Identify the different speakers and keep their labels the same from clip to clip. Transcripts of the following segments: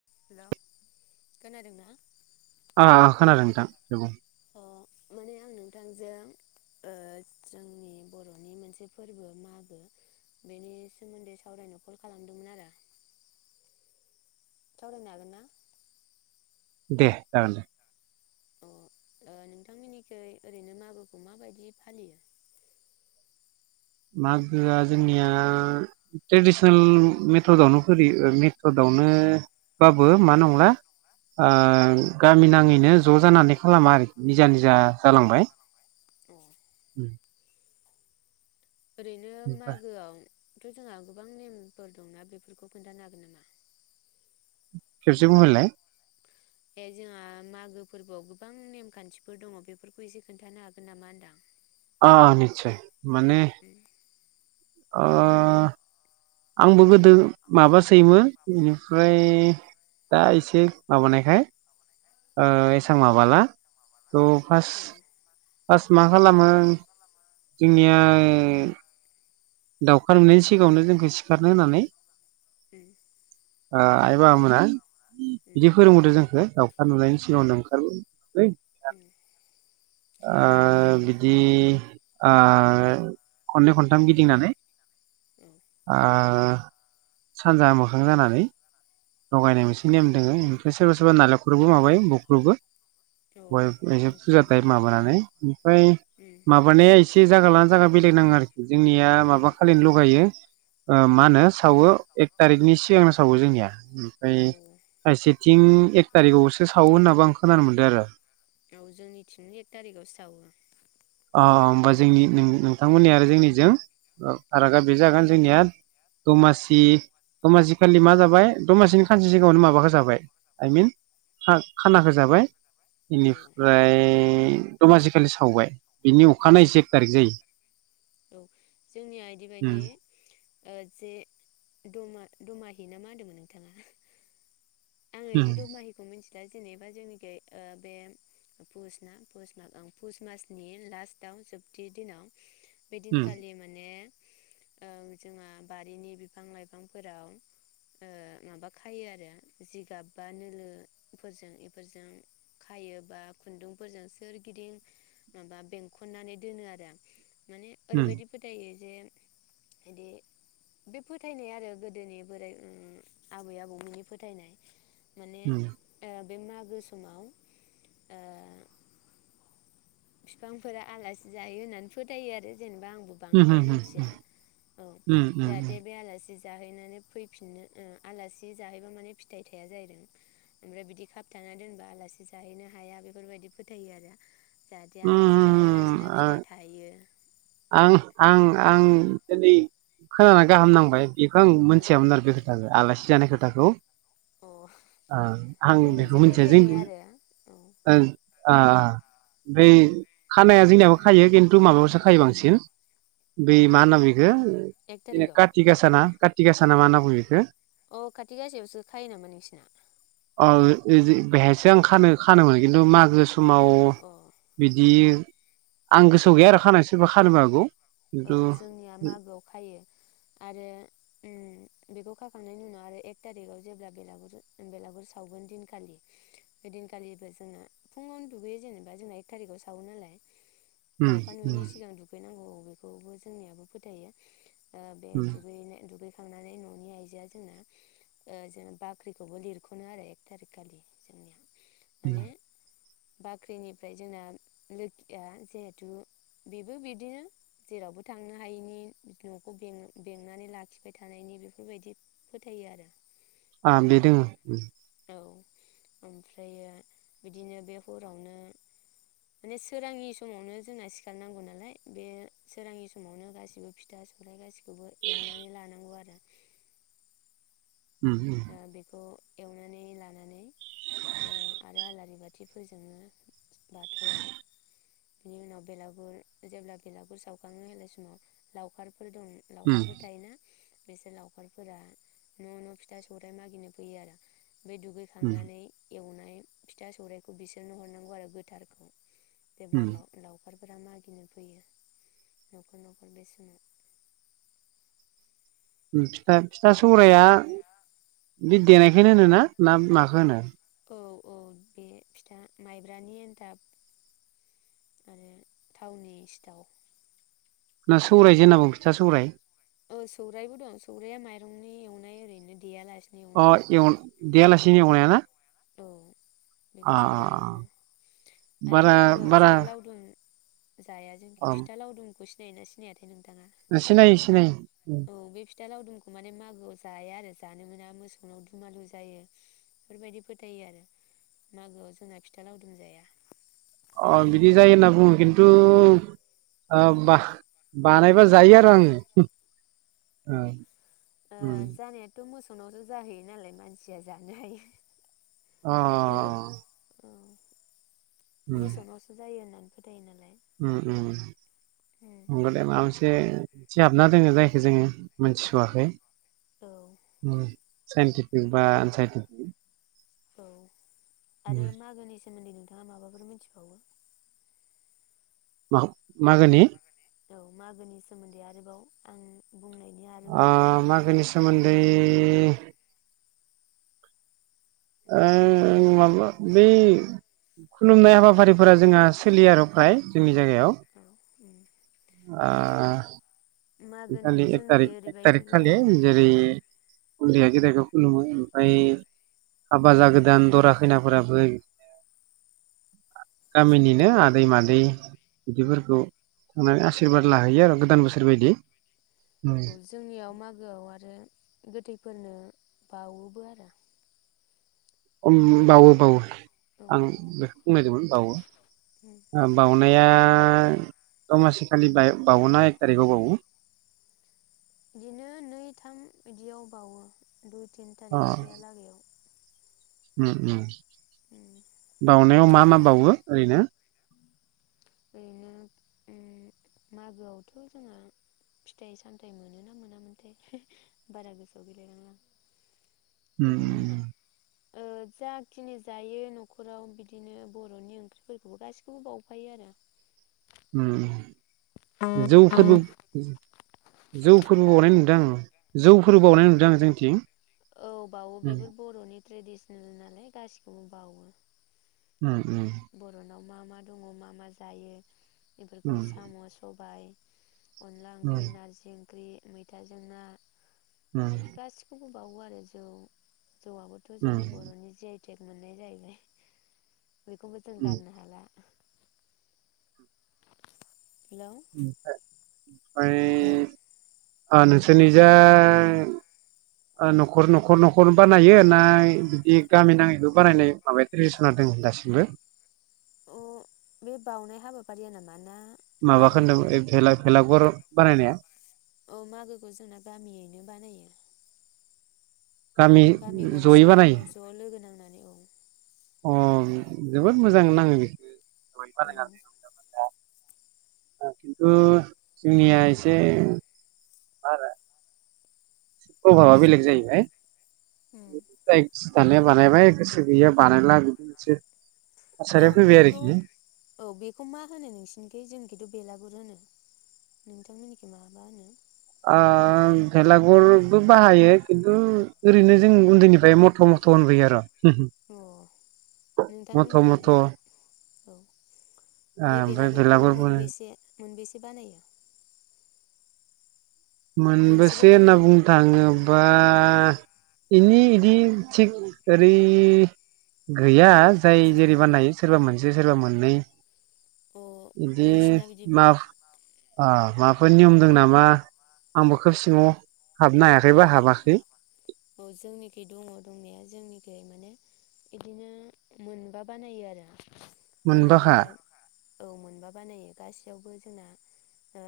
Speaker 1: हेल' खोनादों ना
Speaker 2: आ खोनादों नोंथां दे बुं
Speaker 1: अ माने आं नोंथांजों ओ जोंनि बर'नि मोनसे फोरबो मागो बेनि सोमोन्दै सावरायनो कल खालामदोंमोन आरो सावरायनो हागोनना?
Speaker 2: दे जागोन दे।
Speaker 1: अ नोंथांमोननिखै ओरैनो मागोखौ माबायदि फालियो?
Speaker 2: मागोआ जोंनिया ट्रेडिसनेल मेथडआवनो फियो ओ मेथडआवनो बाबो मा नंला आ गामि नाङैनो ज जानानै खालामा आरोखि निजा निजा जालांबाय।
Speaker 1: अ
Speaker 2: उम
Speaker 1: ओरैनो मागोआव थ जोंहा गोबां नेमफोर दंना बेफोरखौ खोन्थानो हागोन नामा?
Speaker 2: खेबसे बुंहरलाय।
Speaker 1: ए जोंहा मागो फोरबोआव गोबां नेमखान्थिफोर दङ बेफोरखौ एसे खोन्थानो हागोन नामा होनदां?
Speaker 2: आ [unintelligible] माने
Speaker 1: उम
Speaker 2: अ आंबो गोदो माबासोयोमोन बेनिफ्राय दा एसे माबानायखाय ओ एसां माबाला थ
Speaker 1: अ
Speaker 2: फासट फार्स्ट मा खालामो जोंनिया दाउखा मोननायनि सिगाङावनो जोंखौ सिखारनो होननानै
Speaker 1: उम
Speaker 2: ओ आइ बाबामोना
Speaker 1: उम
Speaker 2: बिदि फोरोंबोदो जोंखो। सान नुनायनि सिगाङावनो ओंखार
Speaker 1: [inaudible]
Speaker 2: ओ
Speaker 1: माने
Speaker 2: बिदि। आ खननै खनथाम गिदिंनानै
Speaker 1: औ
Speaker 2: आ सानजा मोखां जानानै
Speaker 1: औ
Speaker 2: लगायनाय मोनसे नेम दोङो ओमफ्राय सोरबा सोरबा नालेंखरबो माबायो बुख्रुबो।
Speaker 1: औ नोंसिनि
Speaker 2: [unintelligible] ओमफ्राय माबानानै ओमफ्राय
Speaker 1: उम
Speaker 2: माबानाया एसे जागा लाना जागा बेलेग नाङा आरो। जोंनिया
Speaker 1: औ
Speaker 2: माबा खालिनो लगायो। ओ मा होनो सावो एक थारिखनि सिगांनो सावो जोंनिया ओमफ्राय
Speaker 1: औ
Speaker 2: खायसेथिं एक थारिखआवसो सावो होनाबो आं खोनानो मोनदों आरो।
Speaker 1: औ जोंनि थिनि एक थारिखावसो सावो।
Speaker 2: अ होमबा जोंनि नों-नोंथांमोननि आरो जोंनिजों
Speaker 1: उम
Speaker 2: फारागा बे जागोन जोंनिया दमासि दमासि खालि मा जाबाय दमासिनि खानसे सिगाङावनो माबाखो जाबाय आइ मिन खा-खानाखौ जाबाय।
Speaker 1: औ
Speaker 2: इनिफ्राय ए दमासि खालि सावबाय बिनि
Speaker 1: उम
Speaker 2: अखानायैसो एक थारिख जायो।
Speaker 1: औ जोंनिया इदि बादि
Speaker 2: उम
Speaker 1: ओ जे दमा-दमाहि ना मा होनदोंमोन नोंथाङा? आङो बिदि दमाहिखौ मिथि दा जेनेबा जोंनिखि ओ बे पुसना पुस मासनि लास्टाव जोबथि दिनाव
Speaker 2: उम
Speaker 1: बेदिनखालि माने ओ जोंहा बारिनि बिफां लाइफांफोराव ओ माबा खायो आरो जिगाब बा नोलोफोरजों बेफोरजों खायो बा खुन्दुंफोरजों सोरगिदिं माबा बेंखननानै दोनो आरो। माने
Speaker 2: उम
Speaker 1: ओरैबायदि फोथायो। जे इदि बे फोथायनाय आरो गोदोनि बोराइ मुं आबै आबौमोननि फोथायनाय। माने
Speaker 2: उम
Speaker 1: ओ बे मागो समाव ओ बिफांफोरा आलासि जायो होननानै फोथायो आरो। जेनबा आंबो
Speaker 2: उम उम
Speaker 1: बांद्राय
Speaker 2: उम
Speaker 1: मिथिया
Speaker 2: उम
Speaker 1: जाहाथे
Speaker 2: उम
Speaker 1: बे आलासि जाहैनानै फैफिननो आलासि जाहैबा माने फिथाइ थाया जाहैदों ओमफ्राय बिदि खाबथाना दोनबा आलासि जाहैनो हाया बेफोरबायदि फोथायो आरो। जाहाथे आलासि जाहैयालासिनो फिथाइ थाहैयो।
Speaker 2: आं-आं आं दिनै खोनानानै गाहाम नांबाय। एखो मोनसियामोन आरो बे खोथाखो। आलासि जानाय खोथाखौ
Speaker 1: औ अ
Speaker 2: ओ आं
Speaker 1: बे
Speaker 2: बेखौ
Speaker 1: मोनसे
Speaker 2: मिथिया
Speaker 1: फोथायनाय
Speaker 2: जोंनिथिं
Speaker 1: आरो औ
Speaker 2: ओं आ आ। ओमफ्राय खानाया जोंनियाबो खायो खिन्थु माबायावसो। खायो बांसिन बै मा
Speaker 1: एक
Speaker 2: होनना [unintelligible]
Speaker 1: थारिखआव
Speaker 2: खाथि गासा ना खाथि गासा [unintelligible] मा होनना बुङो बिखौ?
Speaker 1: अ खाथि गासायावसो खायो नामा नोंसिना?
Speaker 2: ओ जों बेहायसो आं खानो खानोमोन खिन्थु मागो स समाव
Speaker 1: अ
Speaker 2: बिदि आं गोसोआव गैया खानायसो सोरबा खानोबो हागौ।
Speaker 1: औ
Speaker 2: खिन्थु
Speaker 1: जोंनिया मागोआव खायो आरो बेखौ खाखांनायनि उनाव आरो एक थारिखाव जेब्ला बेलागुर बेलागुर सावगोन दिनखालि बे दिनखालिबो जोंना फुङावनो दुगैयो जेनेबा जोंना एक थारिखाव सावो नालाय।
Speaker 2: उम
Speaker 1: दाउखा नुयैनि
Speaker 2: उम
Speaker 1: सिगां दुगैनांगौ। खौबो जोंनियाबो फोथायो। ओ बे
Speaker 2: उम
Speaker 1: दुगैनो [unintelligible] थांनानै ननि आइजोआ जोंना ओ जों बाख्रिखौबो लिरखनो आरो एक थारिक खालि जोंनिया।
Speaker 2: उम
Speaker 1: माने बाख्रिनिफ्राय जोंङो लोखिया जिहेथु बेबो बिदिनो। जेरावबो थांनो हायैनि नखौ बेंनानै लाखिबाय थानायनि बेफोरबायदि फोथायो आरो।
Speaker 2: आ बे दोङो।
Speaker 1: औ ओमफ्रायो बिदिनो बे हरावनो माने सोरांनि समावनो जोंना सिखार नांगौ नालाय बे सोराङी समावनो गासिबो फिथा सौरायाइ गासिबो बेखौबो एवनानै लानांगौ आरो।
Speaker 2: उम उम
Speaker 1: ओ बेखौ एवनानै लानानै ओ आरो आलारि बाथि फोजोंङो। बाथौआव। बिनि उनाव बेलागुर जेब्ला बेलागुर सावखाङो होनाय समाव लावखार फोर दं
Speaker 2: उम
Speaker 1: लावखारफोर थायोना। बिसोर लावखारफोरा न न फि था सौराइ मागिनो फैयो आरो। बे
Speaker 2: उम
Speaker 1: दुगैखांनानै एवनानै ओमफ्राय फिथा सौराइखौ बिसोरनो हरनांगौ आरो गोथारखौ।
Speaker 2: उम
Speaker 1: [unintelligible] नखरा मागिनो फैयो नखर नखर बे समाव।
Speaker 2: फिथा फिथा सौरायाया बे देनायखनो होनोना ना माखौ होनो?
Speaker 1: औ औ बे फिथा माइब्रानि एन्थाब आरो थावनि सिथाव।
Speaker 2: ना सौराय जे होनना बुं फिथा सौराय।
Speaker 1: औ सौरायाइबो दं सौरायाइया माइरंनि एवनाय ओरैनो देआलाय
Speaker 2: अ एवन देयालासि दिनि अनाया ना?
Speaker 1: औ
Speaker 2: अ
Speaker 1: बेखौ सौराय बुङो
Speaker 2: अ
Speaker 1: आरो
Speaker 2: बारा
Speaker 1: मागोआव
Speaker 2: बारा
Speaker 1: फिथा लावदुम। जाया
Speaker 2: अ
Speaker 1: जोंखि फिथा लावदुमखौ सिनायोना सिनाया
Speaker 2: सिनायो सिनायो।
Speaker 1: औ बे फिथा लावदुमखौ माने मागोआव जाया आरो जानो मोना मोसौनाव दुमालु जायो बेफोरबायदि फोथायो आरो मागोआव जोंना फिथा लावदुम जाया।
Speaker 2: अ बिदि जायो होनना बुङो खिन्थु ओ बाह बानायबा जायो आरो आङो।
Speaker 1: अ ओ
Speaker 2: ओ उम
Speaker 1: जानायाथ मोसौ फोरनावसो जाहैयो नालाय मानसिया जानो
Speaker 2: अ
Speaker 1: हायो। [unintelligible] मोसौनावसो जायो होननानै फोथायो नालाय।
Speaker 2: ओम ओम नंगौ दे माबा मोनसे थि हाबना दोङो जायखौ जोङो मोनथिसवाखै।
Speaker 1: औ
Speaker 2: औ साइन्टिफिक बा आनाइन्टिफिक।
Speaker 1: औ आरो मागोनि सोमोन्दै नोंथाङा माबाफोर मिथिबावो?
Speaker 2: [unintelligible] मागोनि
Speaker 1: औ मागोनि सोमोन्दै आरोबाव आं बुंनायनि
Speaker 2: अ
Speaker 1: आरोबाव
Speaker 2: मागोनि सोमोन [unintelligible] ओं माबा बै खुलुमनाय हाबाफारिफोरा जोंहा सोलिया आरो फ्रय जोंनि जायगाआव
Speaker 1: औ उम
Speaker 2: आ
Speaker 1: मागोनि
Speaker 2: बिखालि एक थारिख
Speaker 1: जोंनिखै
Speaker 2: एक थारिख
Speaker 1: ओरैबायदिबो
Speaker 2: खालि
Speaker 1: आरो
Speaker 2: जेरै उन्दैया गेदेरखौ खुलुमो ओमफाय हाबा
Speaker 1: उम
Speaker 2: जागोदान दरा खैनाफोराबो गामिनिनो आदै मादै बिदिफोरखौ थांनानै आसिरबाद लाहैयो आरो गोदान बोसोर बायदि।
Speaker 1: औ जोंनियाव मागोआव आरो गोथै फोरनो बावोबो आरो।
Speaker 2: उम
Speaker 1: नै
Speaker 2: बावो
Speaker 1: थाम
Speaker 2: बावो
Speaker 1: औ
Speaker 2: आं
Speaker 1: बावो
Speaker 2: बेखौ बुंनायदोंमोन बावो
Speaker 1: उम
Speaker 2: बाउनाइया दमासि खालि बावोना एक टारिकआव बावो?
Speaker 1: बिदिनो नै थाम बिदियाव बावो। दुइ तिन
Speaker 2: अ
Speaker 1: थारिखसोयालागैआव
Speaker 2: उम उम बाउनायाव मा मा बावो? ओरैनो
Speaker 1: ओरैनो उम मागोआवथ जोंहा फिथाइ सामथायाइ मोनो ना मोनामोनथाय बारा गोसोआव गैलायलांला।
Speaker 2: उम
Speaker 1: उ जाखिनि जायो नखराव बिदिनो बरनि ओंख्रिफोरखौबो गासिखौबो बावफायो आरो।
Speaker 2: उम जौफोरबो जौ फोरबो
Speaker 1: हा
Speaker 2: बावनाय नुदां। जौफोर
Speaker 1: मा
Speaker 2: बावनाय
Speaker 1: होनो
Speaker 2: नुदों आं जोंनिथिं।
Speaker 1: औ बावो बेफोर बर'नि ट्रेडिसनेल नालाय गासिखौबो बावो।
Speaker 2: उम उम
Speaker 1: बर'नाव मा मा दङ मा मा जायो? बेफोरखौ
Speaker 2: उम उम
Speaker 1: साम सबाय अनला ओंख्रि नार्जि ख्रि मैथाजों ना
Speaker 2: उम उम
Speaker 1: बेफोर गासिखौबो बाउवो आरो जौ जौआबोथ'
Speaker 2: उम
Speaker 1: जोंनि बर'नि जि आ [unintelligible] मोननाय जायैबाय बेखौबो जों
Speaker 2: उम
Speaker 1: गारनो हाला हेलौ
Speaker 2: [unintelligible] ओमफाय
Speaker 1: हेलौ
Speaker 2: ओ नोंसोरनिजा ओ नखर नखर नखर बानायो ना बिदि गामि नाङैबो बानायनाय माबाया ट्रेडिसना दङ दासिमबो
Speaker 1: अ बे बाउनाय हाबाफारिया नामा ना
Speaker 2: माबाखौ होनदों
Speaker 1: मागोखौ
Speaker 2: ओइ भेला-भेला गर बानायनाया
Speaker 1: औ मागोखौ जोंना गामियैनो बानायो गामि
Speaker 2: जयै बानायो
Speaker 1: गंसेयैनो ज' लोगो नांनानै औ
Speaker 2: अ जोबोद मोजां नाङो बेखो [unintelligible] खिन्थु जोंनिया एसे मा आरो अहाबा बेलेग जायैबाय
Speaker 1: औ
Speaker 2: [unintelligible] जानाया बानायबाय गोसो गैया बानायला बिदि मोनसे
Speaker 1: औ
Speaker 2: थासारिया फैबाय
Speaker 1: बेखौ
Speaker 2: आरोखि
Speaker 1: औ बेखौ मा होनो नोंसिनिखै जोंनिखैथ' बेला गुर होनो नोंथांमोननिखौ माबा होनो
Speaker 2: ओ भेलागुरबो बाहायो खिन्थु ओरैनो जों उन्दैनिफ्राय मथ' मथ' होनबोयो आरो [unintelligible]
Speaker 1: अ
Speaker 2: मथ'
Speaker 1: नोंथांमोननिखै
Speaker 2: मथ'
Speaker 1: बे औ बे
Speaker 2: ओमफ्राय
Speaker 1: बेलागुरखौ
Speaker 2: बेलागुर बो
Speaker 1: मोनबैसे मोनबेसे बानायो मोनसेल'
Speaker 2: मोनबेसे होनना
Speaker 1: बानायो
Speaker 2: बुंनो
Speaker 1: नामा?
Speaker 2: थाङोबा इनि इदि थिग ओरै गैया जाय जेरै बानायो सोरबा मोनसे सोरबा मोननै
Speaker 1: अ
Speaker 2: बिदि
Speaker 1: नोंसिना बिदि
Speaker 2: मा आ माबाफोर नियम दं नामा आंबो खोब सिङाव हाबनो हायाखै बा हाबाखै
Speaker 1: औ जोंनिखै दङ दंनाया जोंनिखै माने बिदिनो मोनबा बानायो आरो बे
Speaker 2: मोनबाखा
Speaker 1: मोनबाया औ मोनबा बानायो गासैयावबो जोंना ओ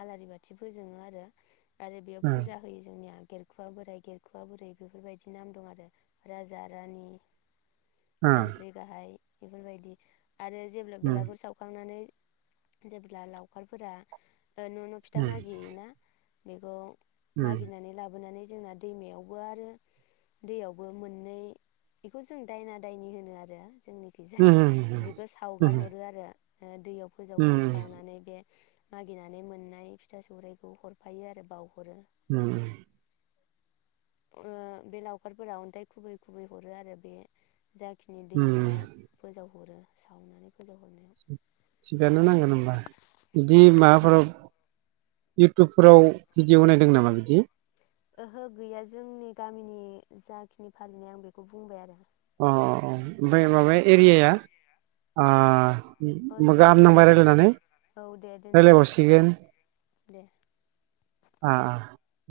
Speaker 1: आलारि बाथि फोजोङो आरो आरो बेयाव
Speaker 2: ओ
Speaker 1: फुजा होयो जोंनिया [unintelligible] [unintelligible] बुरै बेफोरबायदि नाम दं आरो राजा रानि
Speaker 2: ओ
Speaker 1: सानथ्रि गाहाइ बेफोरबायदि आरो जेब्ला
Speaker 2: उम
Speaker 1: बेलागुर सावखांनानै जेबोला लावखारफोरा ओ न' न' फिथा मागिहैयो ना बेखौ मागिनानै लाबोनानै जोंना दैमायाव बो आरो दैयावबो मोननै बेखौ जों दायना दायनि होनो आरो
Speaker 2: उम
Speaker 1: जोंनिखैजाय बेखौ
Speaker 2: उम
Speaker 1: सावगारहरो आरो ओ दैयाव
Speaker 2: उम
Speaker 1: फोजावहरो सावनानै बे मागिनानै मोननाय फिथा सौराइखौ हरफायो आरो बाउहरो
Speaker 2: उम
Speaker 1: ओ बे लावखारफोरा अन्थाइ खुबै खुबै हरो आरो बे जाखिनि दैमायाव फोजावहरो सावनानै फोजावहरनायाव
Speaker 2: थिग-थिगानो नांगोन होमबा बिदि
Speaker 1: उम
Speaker 2: माबाफोराव इउटुबफोराव भिडिय नायदों नामा बिदि
Speaker 1: ओहो गैया जोंनि गामिनि जाखिनि फालिनाय आं बेखौ बुंबाय आरो
Speaker 2: अ अ अ ओमफ्राय माबा एरियाया
Speaker 1: अ
Speaker 2: ओ गाहाम
Speaker 1: सरि
Speaker 2: नांबाय रायलायनानै
Speaker 1: औ दे दोनथ'नोसै
Speaker 2: रायज्लायबावसिगोन
Speaker 1: दे
Speaker 2: आह